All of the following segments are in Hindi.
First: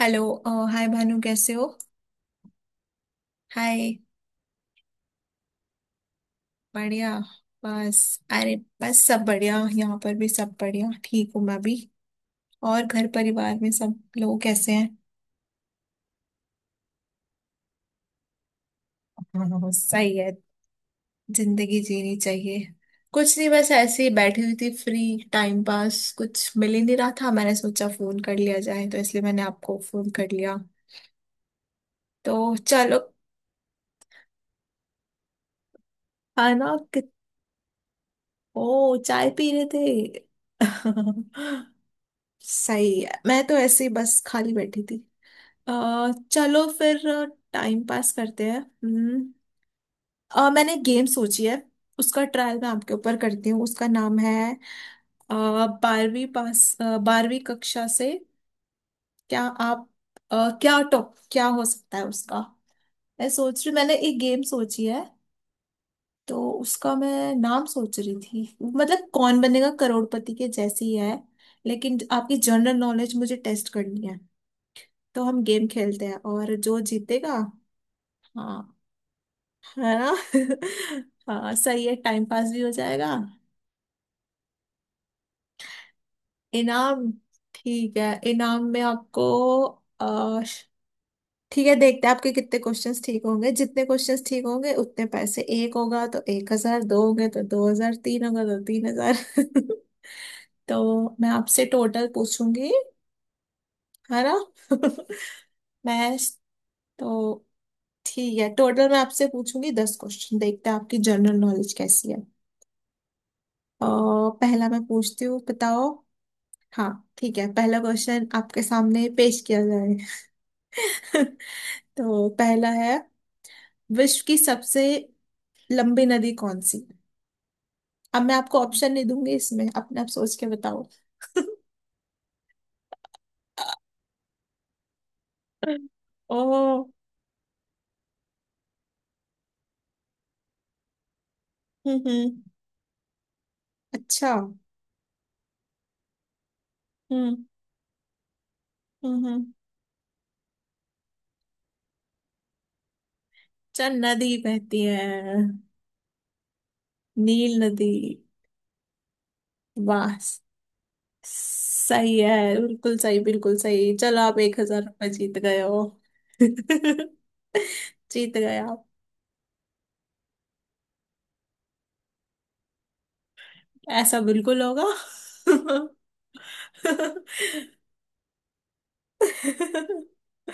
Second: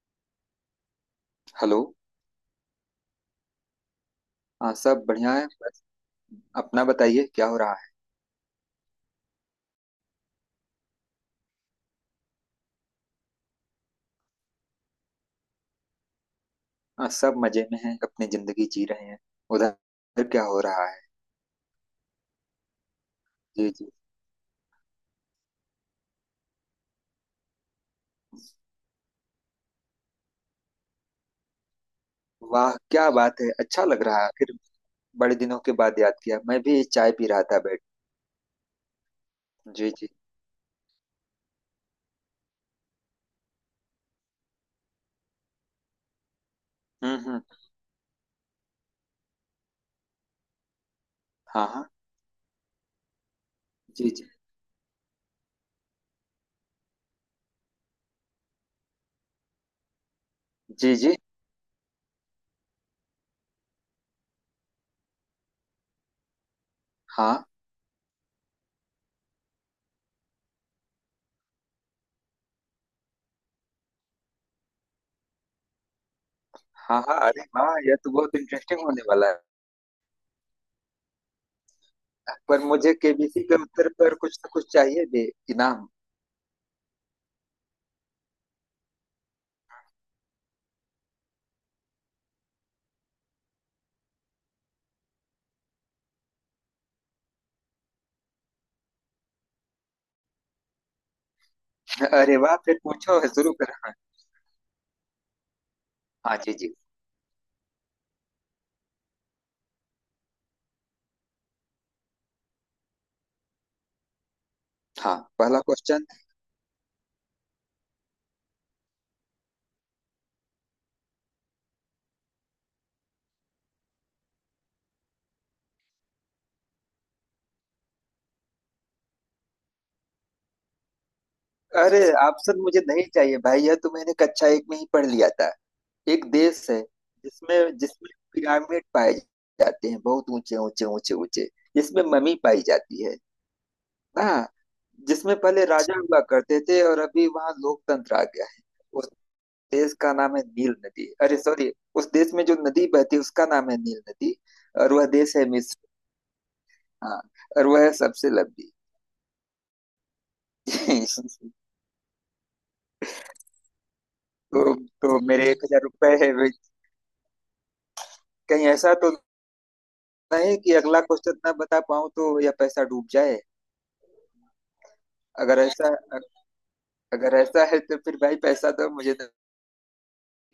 हेलो हाय भानु कैसे हो। हेलो। हाय। हाँ सब बढ़िया है बस। अपना बढ़िया। बताइए क्या हो रहा है। बस। अरे, बस सब बढ़िया, यहाँ पर भी सब बढ़िया, ठीक हूँ मैं भी। और घर परिवार में सब लोग कैसे हैं? हाँ सब मजे में हैं अपनी जिंदगी जी रहे हैं। हाँ, हाँ, सही उधर है। क्या हो रहा है। जिंदगी जीनी चाहिए। कुछ नहीं, बस जी जी। ऐसे ही बैठी हुई थी, फ्री टाइम पास कुछ मिल ही नहीं रहा था, मैंने सोचा फोन कर लिया जाए तो इसलिए मैंने आपको फोन कर लिया। तो वाह चलो। क्या बात है, अच्छा लग रहा है फिर। बड़े दिनों के बाद याद किया, मैं खाना भी कि... चाय पी रहा था बैठ। ओ, चाय पी रहे जी जी। थे। सही है, मैं तो ऐसे ही बस खाली बैठी थी। अ, चलो फिर। हम्म। हम्म। टाइम पास करते हैं। हम्म। मैंने गेम सोची है। हाँ हाँ। उसका ट्रायल मैं आपके ऊपर करती हूँ। उसका जी नाम जी। है। अ, बारहवीं कक्षा से। क्या आप। क्या जी टॉप जी। क्या हो सकता है उसका। मैं सोच रही, मैंने एक गेम सोची है। तो उसका मैं हाँ नाम सोच रही थी, मतलब कौन बनेगा करोड़पति के जैसी है। लेकिन आपकी जनरल नॉलेज मुझे टेस्ट करनी है। तो हम गेम खेलते हैं और जो हाँ। हाँ जीतेगा। अरे वाह, यह तो बहुत हाँ। इंटरेस्टिंग होने वाला है ना। हाँ, सही है, टाइम है। पास भी पर हो मुझे जाएगा। केबीसी के उत्तर पर कुछ ना कुछ चाहिए भी। इनाम। इनाम। ठीक है, इनाम में आपको। अ, श- ठीक है, देखते हैं आपके कितने क्वेश्चंस ठीक होंगे, जितने क्वेश्चंस ठीक होंगे उतने पैसे। एक होगा तो 1,000, दो होंगे तो 2,000, तीन होगा तो 3,000। तो मैं आपसे टोटल अरे वाह, पूछूंगी। फिर पूछो शुरू करो। हाँ। है ना। मैं हाँ, स- जी जी। तो ठीक है, टोटल मैं आपसे पूछूंगी 10 क्वेश्चन, देखते हैं आपकी जनरल नॉलेज कैसी है। अ, पहला मैं हाँ पूछती हूँ, पहला बताओ। क्वेश्चन। हाँ, ठीक है, पहला क्वेश्चन आपके सामने पेश किया जाए। तो पहला है, विश्व की सबसे लंबी नदी कौन सी है? अब मैं आपको ऑप्शन नहीं दूंगी, इसमें अपने आप सोच के बताओ। अरे ऑप्शन मुझे नहीं चाहिए भाई, यह तो मैंने कक्षा एक में ही पढ़ लिया था। एक देश है ओ। जिसमें जिसमें पिरामिड पाए जाते हैं, बहुत ऊंचे ऊंचे ऊंचे ऊंचे। हम्म, जिसमें ममी पाई जाती है। अच्छा। हाँ। जिसमें पहले राजा हुआ करते थे और अभी हम्म, वहाँ लोकतंत्र आ गया है। उस हम्म, देश का नाम है नील नदी। अरे सॉरी, उस देश में जो नदी बहती है उसका नाम है चल नील नदी। नदी बहती और वह देश है। है मिस्र। हाँ, नील और वह नदी। है सबसे लंबी। वाह! सही है, बिल्कुल सही, बिल्कुल सही। चलो, आप एक तो हजार रुपये तो जीत मेरे गए 1 हजार हो। रुपए है जीत गए कहीं आप। ऐसा तो नहीं कि अगला क्वेश्चन ना बता पाऊं तो, या पैसा डूब जाए। ऐसा बिल्कुल होगा। अगर ऐसा अगर ऐसा है तो फिर भाई पैसा तो मुझे तो नहीं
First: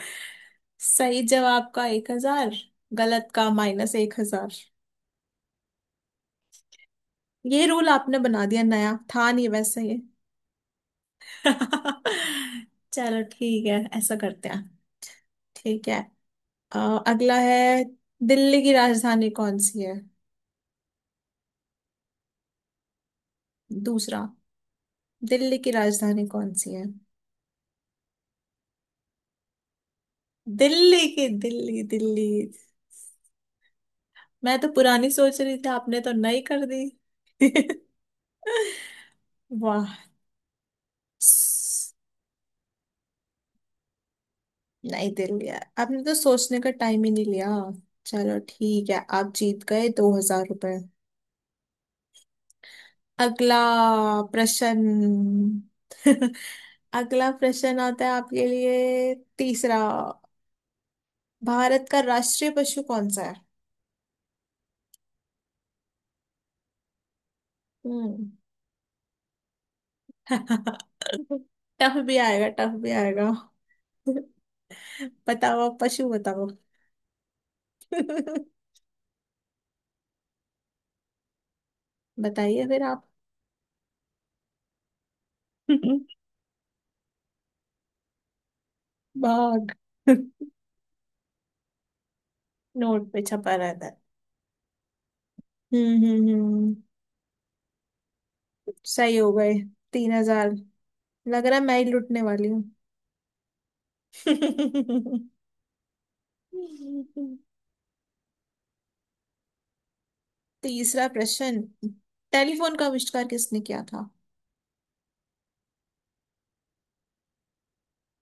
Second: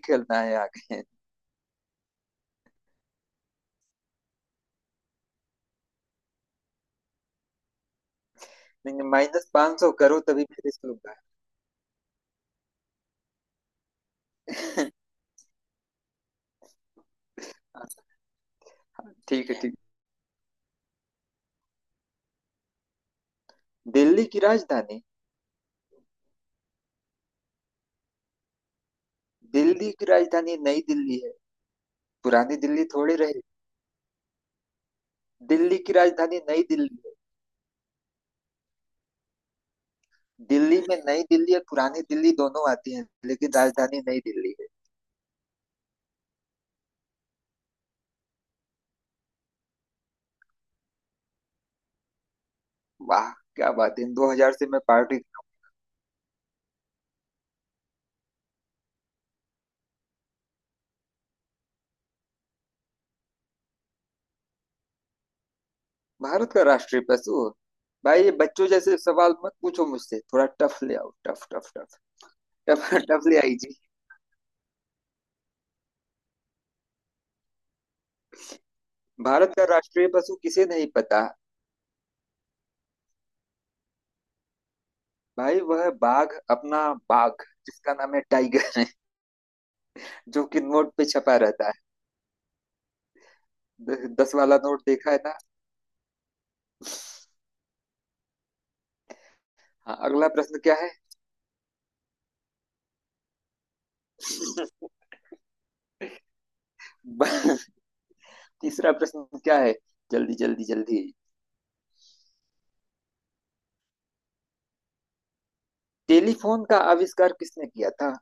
खेलना है आगे। सही जवाब का 1,000, गलत का माइनस 1,000। ये रूल आपने बना दिया नया, नहीं, था नहीं माइनस पाँच वैसे सौ ये। करो तभी फिर इसका। चलो ठीक है, ऐसा करते हैं। ठीक है। अ, अगला है। दिल्ली की हाँ, राजधानी ठीक कौन है ठीक। सी है? दूसरा। दिल्ली की राजधानी। दिल्ली की राजधानी कौन सी है? दिल्ली की राजधानी नई दिल्ली दिल्ली की है। दिल्ली, दिल्ली। पुरानी दिल्ली थोड़ी रही। मैं तो पुरानी सोच रही थी, दिल्ली की आपने तो राजधानी नई नई कर दी। दिल्ली है। वाह। दिल्ली में नई दिल्ली और पुरानी दिल्ली दोनों आती हैं, लेकिन राजधानी नई दिल्ली है। नहीं, दिल लिया। आपने तो सोचने का टाइम ही नहीं लिया। चलो ठीक है, आप जीत गए 2,000 रुपये। वाह अगला क्या बात है, इन 2 हजार से मैं पार्टी। प्रश्न। अगला प्रश्न आता है आपके लिए, तीसरा। भारत का राष्ट्रीय पशु कौन सा है? भारत का राष्ट्रीय पशु। भाई हम्म। ये बच्चों जैसे सवाल मत पूछो मुझसे, थोड़ा टफ ले आओ। टफ टफ टफ टफ भी आएगा, टफ भी टफ। टफ आएगा। ले आई जी। बताओ, आप पशु बताओ। भारत का राष्ट्रीय पशु किसे नहीं पता। बताइए फिर आप। भाई वह है बाघ अपना। बाघ, जिसका नाम है टाइगर। बाघ। जो कि नोट पे छपा रहता है। नोट पे छपा रहता है। 10 वाला नोट देखा है ना। हम्म, हम्म, हम्म, सही हो गए। हाँ तीन अगला हजार प्रश्न क्या है। लग रहा है मैं ही लुटने वाली हूँ। ब- तीसरा प्रश्न क्या है। जल्दी जल्दी जल्दी। तीसरा प्रश्न। टेलीफोन का आविष्कार किसने किया था? टेलीफोन का आविष्कार किसने किया था।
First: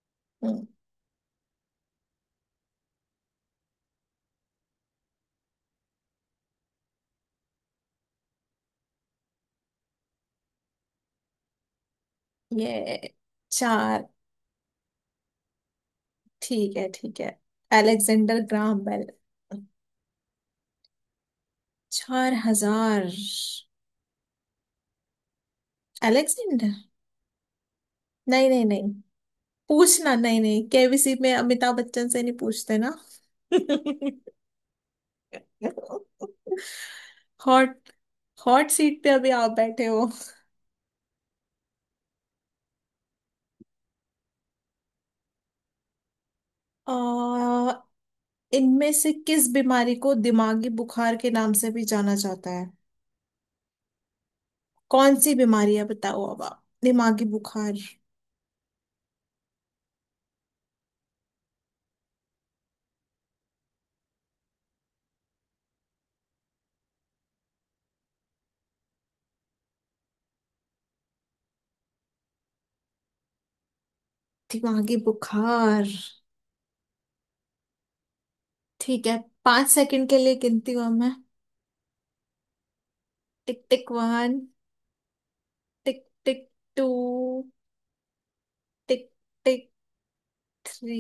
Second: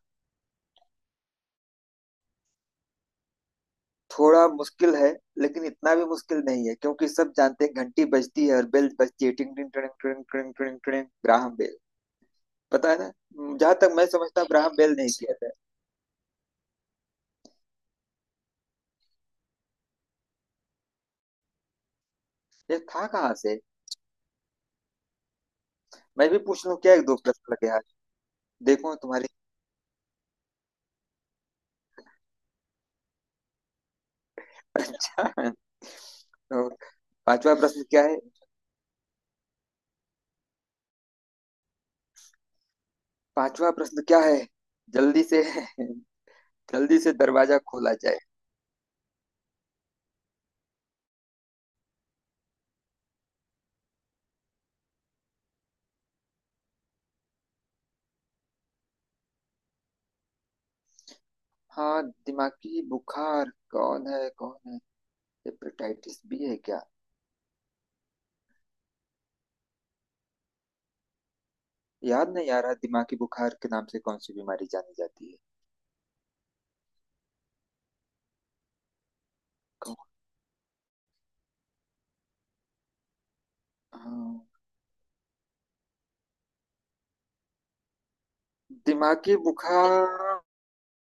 हम्म, थोड़ा मुश्किल है, लेकिन इतना भी मुश्किल नहीं है क्योंकि सब जानते हैं घंटी बजती है और बेल बजती है टिंग टिंग टिंग टिंग टिंग टिंग टिंग। Graham bell. पता है ना। ये। जहां तक मैं चार। समझता हूँ ग्राहम बेल नहीं किया था। ठीक है, ठीक है। Alexander Graham Bell. चार ये था हजार कहाँ से। मैं भी पूछ अलेक्जेंडर। लूँ क्या, एक दो प्रश्न लगे आज। नहीं, नहीं, नहीं। देखो तुम्हारी। पूछना नहीं, नहीं, केबीसी में अमिताभ बच्चन से नहीं पूछते ना। अच्छा, और पांचवा प्रश्न हॉट। क्या है। हॉट सीट पे अभी आप बैठे हो। पांचवा प्रश्न क्या है। जल्दी से। जल्दी से दरवाजा आ, खोला जाए। इनमें से किस बीमारी को दिमागी बुखार के नाम से भी जाना जाता है? कौन सी बीमारी है, बताओ अब आप, दिमागी बुखार। हाँ, दिमागी बुखार कौन है कौन है। हेपेटाइटिस बी है क्या। याद नहीं आ रहा, दिमागी बुखार के नाम से कौन सी बीमारी जानी दिमागी जाती है। बुखार। ठीक है। पांच कौन। सेकंड के लिए गिनती हूँ मैं। टिक टिक हाँ, one. Tick tick two. Tick दिमागी टिक बुखार। थ्री।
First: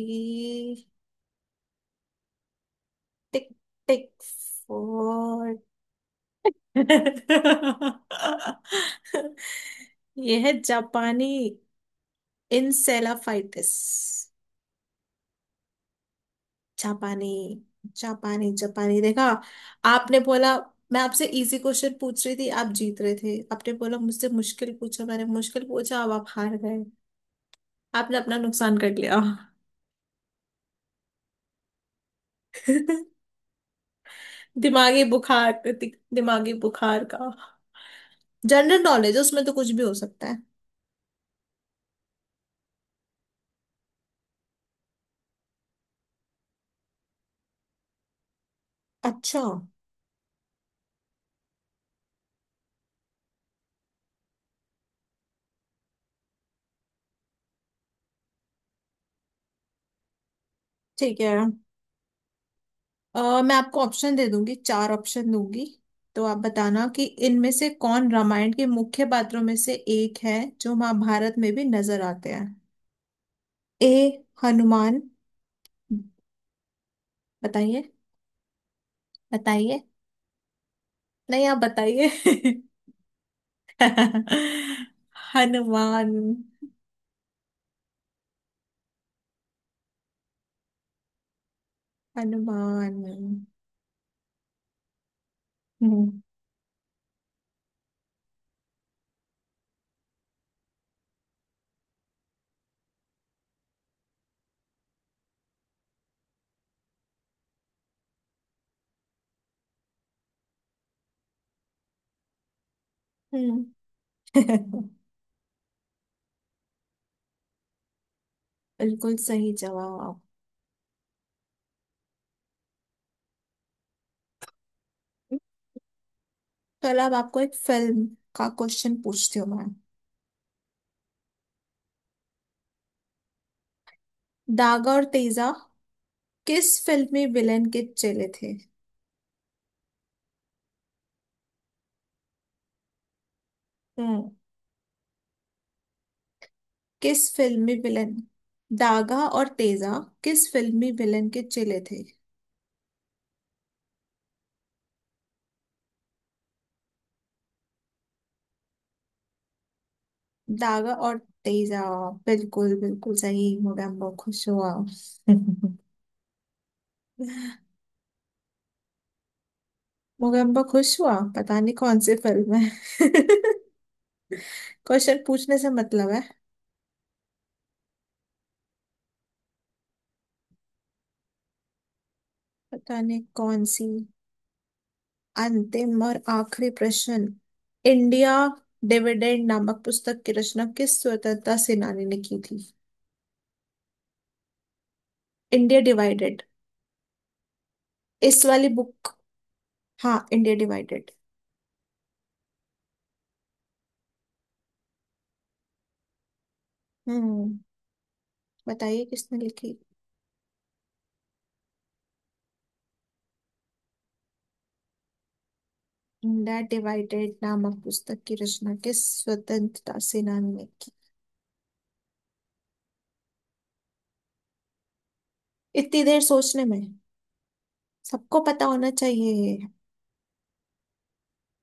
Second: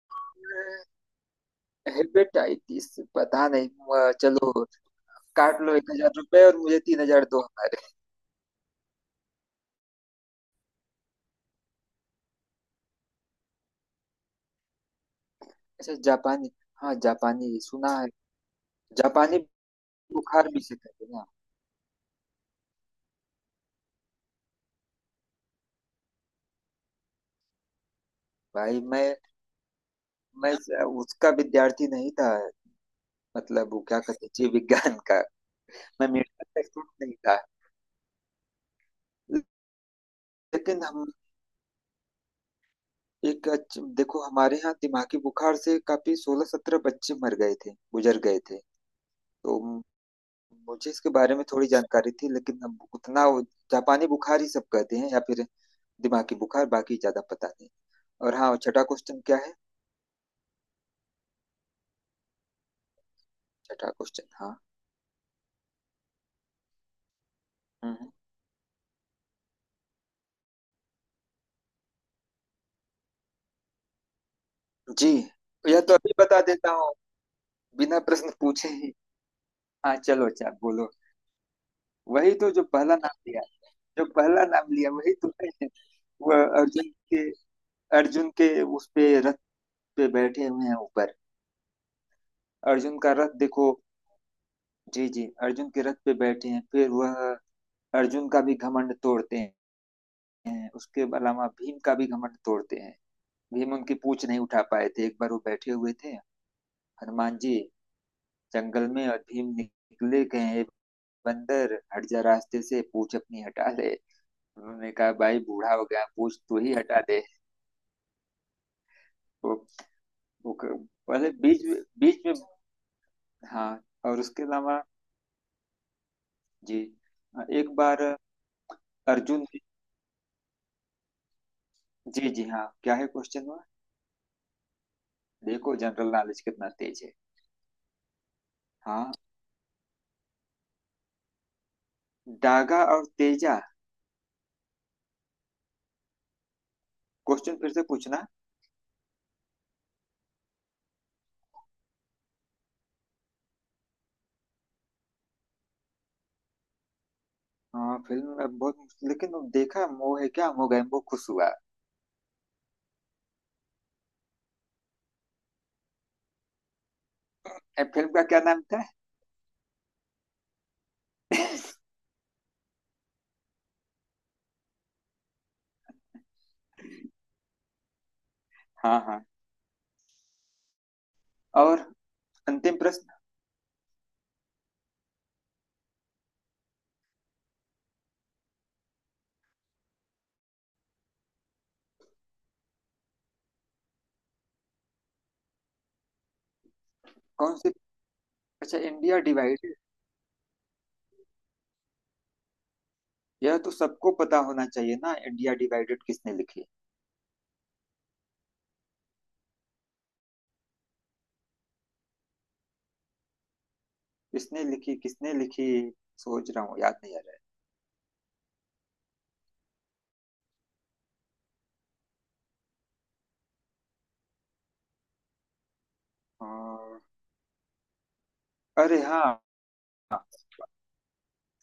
हेपेटाइटिस, पता टिक नहीं टिक हुआ, चलो। फोर। काट लो 1 हजार रुपए और मुझे 3 हजार दो हमारे। यह है जापानी। इंसेलाफाइटिस। अच्छा जापानी। हाँ जापानी। जापानी सुना है। जापानी, जापानी देखा। जापानी आपने बुखार बोला। भी से मैं कहते हैं ना। आपसे इजी क्वेश्चन पूछ रही थी, आप जीत रहे थे, आपने बोला मुझसे मुश्किल पूछा, मैंने मुश्किल पूछा, अब आप हार गए। आपने अपना नुकसान भाई कर मैं लिया। मैं उसका विद्यार्थी नहीं था। मतलब वो क्या कहते हैं, जीव विज्ञान दिमागी का। बुखार। मैं मेडिकल दिमागी का स्टूडेंट बुखार नहीं का। था। जनरल नॉलेज उसमें तो कुछ भी हो सकता है। लेकिन हम, देखो हमारे यहाँ दिमागी बुखार से काफी 16-17 बच्चे मर गए थे, गुजर गए थे। अच्छा। तो मुझे इसके बारे में थोड़ी जानकारी थी, लेकिन अब उतना जापानी बुखार ही सब कहते हैं, या फिर दिमागी बुखार। बाकी ज्यादा पता नहीं। और हाँ, छठा क्वेश्चन क्या है। ठीक है। मैं आपको छठा ऑप्शन दे क्वेश्चन। हाँ। दूंगी, चार ऑप्शन दूंगी। तो आप बताना कि इनमें से हम्म। कौन हम्म। रामायण के मुख्य पात्रों में से एक है जो महाभारत में भी नजर आते हैं। ए। हनुमान। जी। यह तो अभी बता देता हूँ बताइए। बिना प्रश्न पूछे ही। बताइए। हाँ चलो, अच्छा बोलो। नहीं, आप बताइए। वही तो, जो पहला नाम लिया। जो पहला नाम लिया वही तो है। हनुमान। वह अर्जुन के। अर्जुन के उस पे रथ पे बैठे हुए हैं ऊपर। हनुमान। अर्जुन का रथ देखो। जी जी, अर्जुन के रथ पे हम्म, बैठे हैं, फिर वह अर्जुन का भी घमंड तोड़ते हैं। उसके अलावा भीम का भी घमंड तोड़ते हैं। भीम उनकी पूछ नहीं उठा पाए थे। एक बार वो बैठे हुए थे हनुमान जी जंगल में, और भीम निकले गए, "ए बंदर हट जा रास्ते से, पूछ अपनी हटा हम्म। ले।" उन्होंने कहा, भाई बूढ़ा हो गया, पूछ तू ही हटा दे। बिल्कुल सही वो, जवाब। वो क- पहले बीच में। हाँ और उसके अलावा जी चलो, अब आपको एक एक बार फिल्म का क्वेश्चन पूछती अर्जुन। हूँ मैं। जी जी हाँ, क्या है क्वेश्चन में। दागा और तेजा देखो, जनरल नॉलेज कितना किस तेज फिल्म है। में विलेन के चेले थे? हाँ, दागा और तेजा। हम्म। किस क्वेश्चन फिर फिल्मी से विलन? पूछना। दागा और तेजा। किस फिल्मी विलन के चेले थे? हाँ फिल्म में बहुत, लेकिन अब देखा मोह है क्या। दागा मोगैम्बो और खुश हुआ। तेजा। बिल्कुल, बिल्कुल सही, मोगैम्बो खुश हुआ। ए, फिल्म का क्या नाम था। मोगैम्बो खुश हुआ, पता नहीं कौन सी फिल्म है। क्वेश्चन पूछने से मतलब है। हाँ हाँ, और अंतिम पता प्रश्न। नहीं कौन सी। अंतिम और आखिरी प्रश्न। इंडिया डिविडेंड नामक पुस्तक की रचना किस स्वतंत्रता सेनानी ने की थी? India divided. कौन सी। इस वाली अच्छा, बुक। India divided. हाँ, इंडिया डिवाइडेड। यह तो सबको पता होना चाहिए ना। इंडिया डिवाइडेड किसने लिखी। हम्म। बताइए, किसने लिखी? किसने लिखी किसने लिखी। सोच इंडिया रहा हूँ, याद नहीं आ डिवाइडेड रहा नामक पुस्तक की रचना किस स्वतंत्रता सेनानी ने की? इतनी देर है सोचने में। और। सबको पता होना अरे हाँ, चाहिए।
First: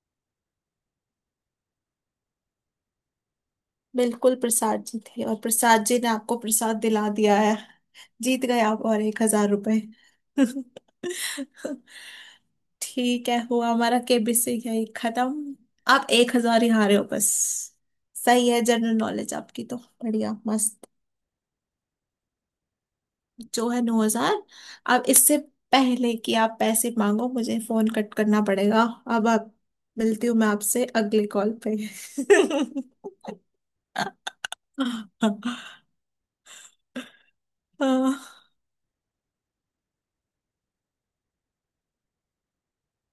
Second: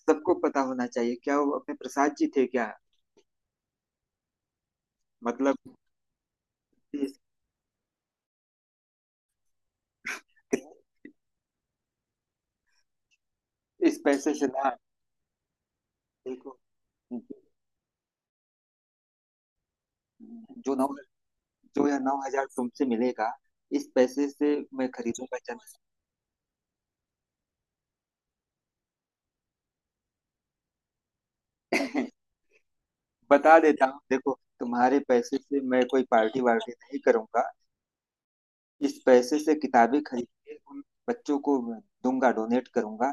सबको पता होना चाहिए, क्या वो अपने प्रसाद जी थे क्या। बिल्कुल, प्रसाद जी थे, और मतलब। प्रसाद जी ने आपको प्रसाद दिला दिया है। जीत गए आप और 1,000 रुपए। ठीक है, हुआ इस हमारा पैसे से केबीसी ना। यही खत्म। आप एक देखो हजार ही हारे हो बस। सही है, जनरल नॉलेज आपकी तो बढ़िया, जो मस्त। नौ जो यह 9 हजार तुमसे मिलेगा, जो है इस नौ पैसे हजार से मैं अब इससे खरीदूंगा पहले कि आप पैसे मांगो, मुझे फोन कट करना पड़ेगा। अब आप। मिलती हूँ मैं आपसे अगले कॉल चंद। पे। बता देता हूँ देखो, तुम्हारे पैसे हम्म। से मैं कोई पार्टी वार्टी नहीं करूंगा। इस पैसे से किताबें खरीद के उन बच्चों को दूंगा, डोनेट करूंगा,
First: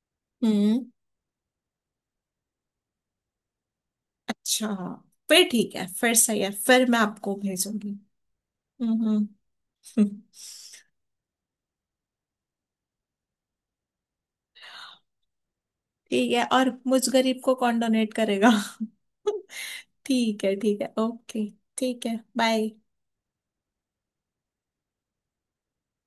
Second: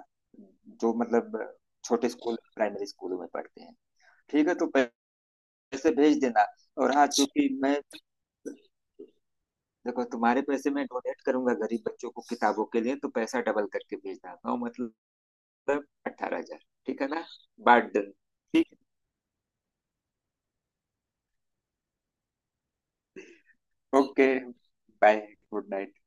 जो मतलब छोटे स्कूल, प्राइमरी स्कूलों में पढ़ते हैं। ठीक है तो अच्छा। फिर ठीक है, पैसे फिर भेज सही देना। है, फिर और मैं हाँ, आपको चूंकि मैं, भेजूंगी। हम्म। देखो तुम्हारे पैसे मैं डोनेट करूंगा गरीब बच्चों को किताबों के लिए, तो पैसा डबल करके भेजना। 9 मतलब ठीक अठारह है, हजार और ठीक मुझ है ना। गरीब को कौन बात डन। डोनेट करेगा? ठीक। ठीक है, ठीक है, ओके। ठीक है, bye. Okay bye. Good night.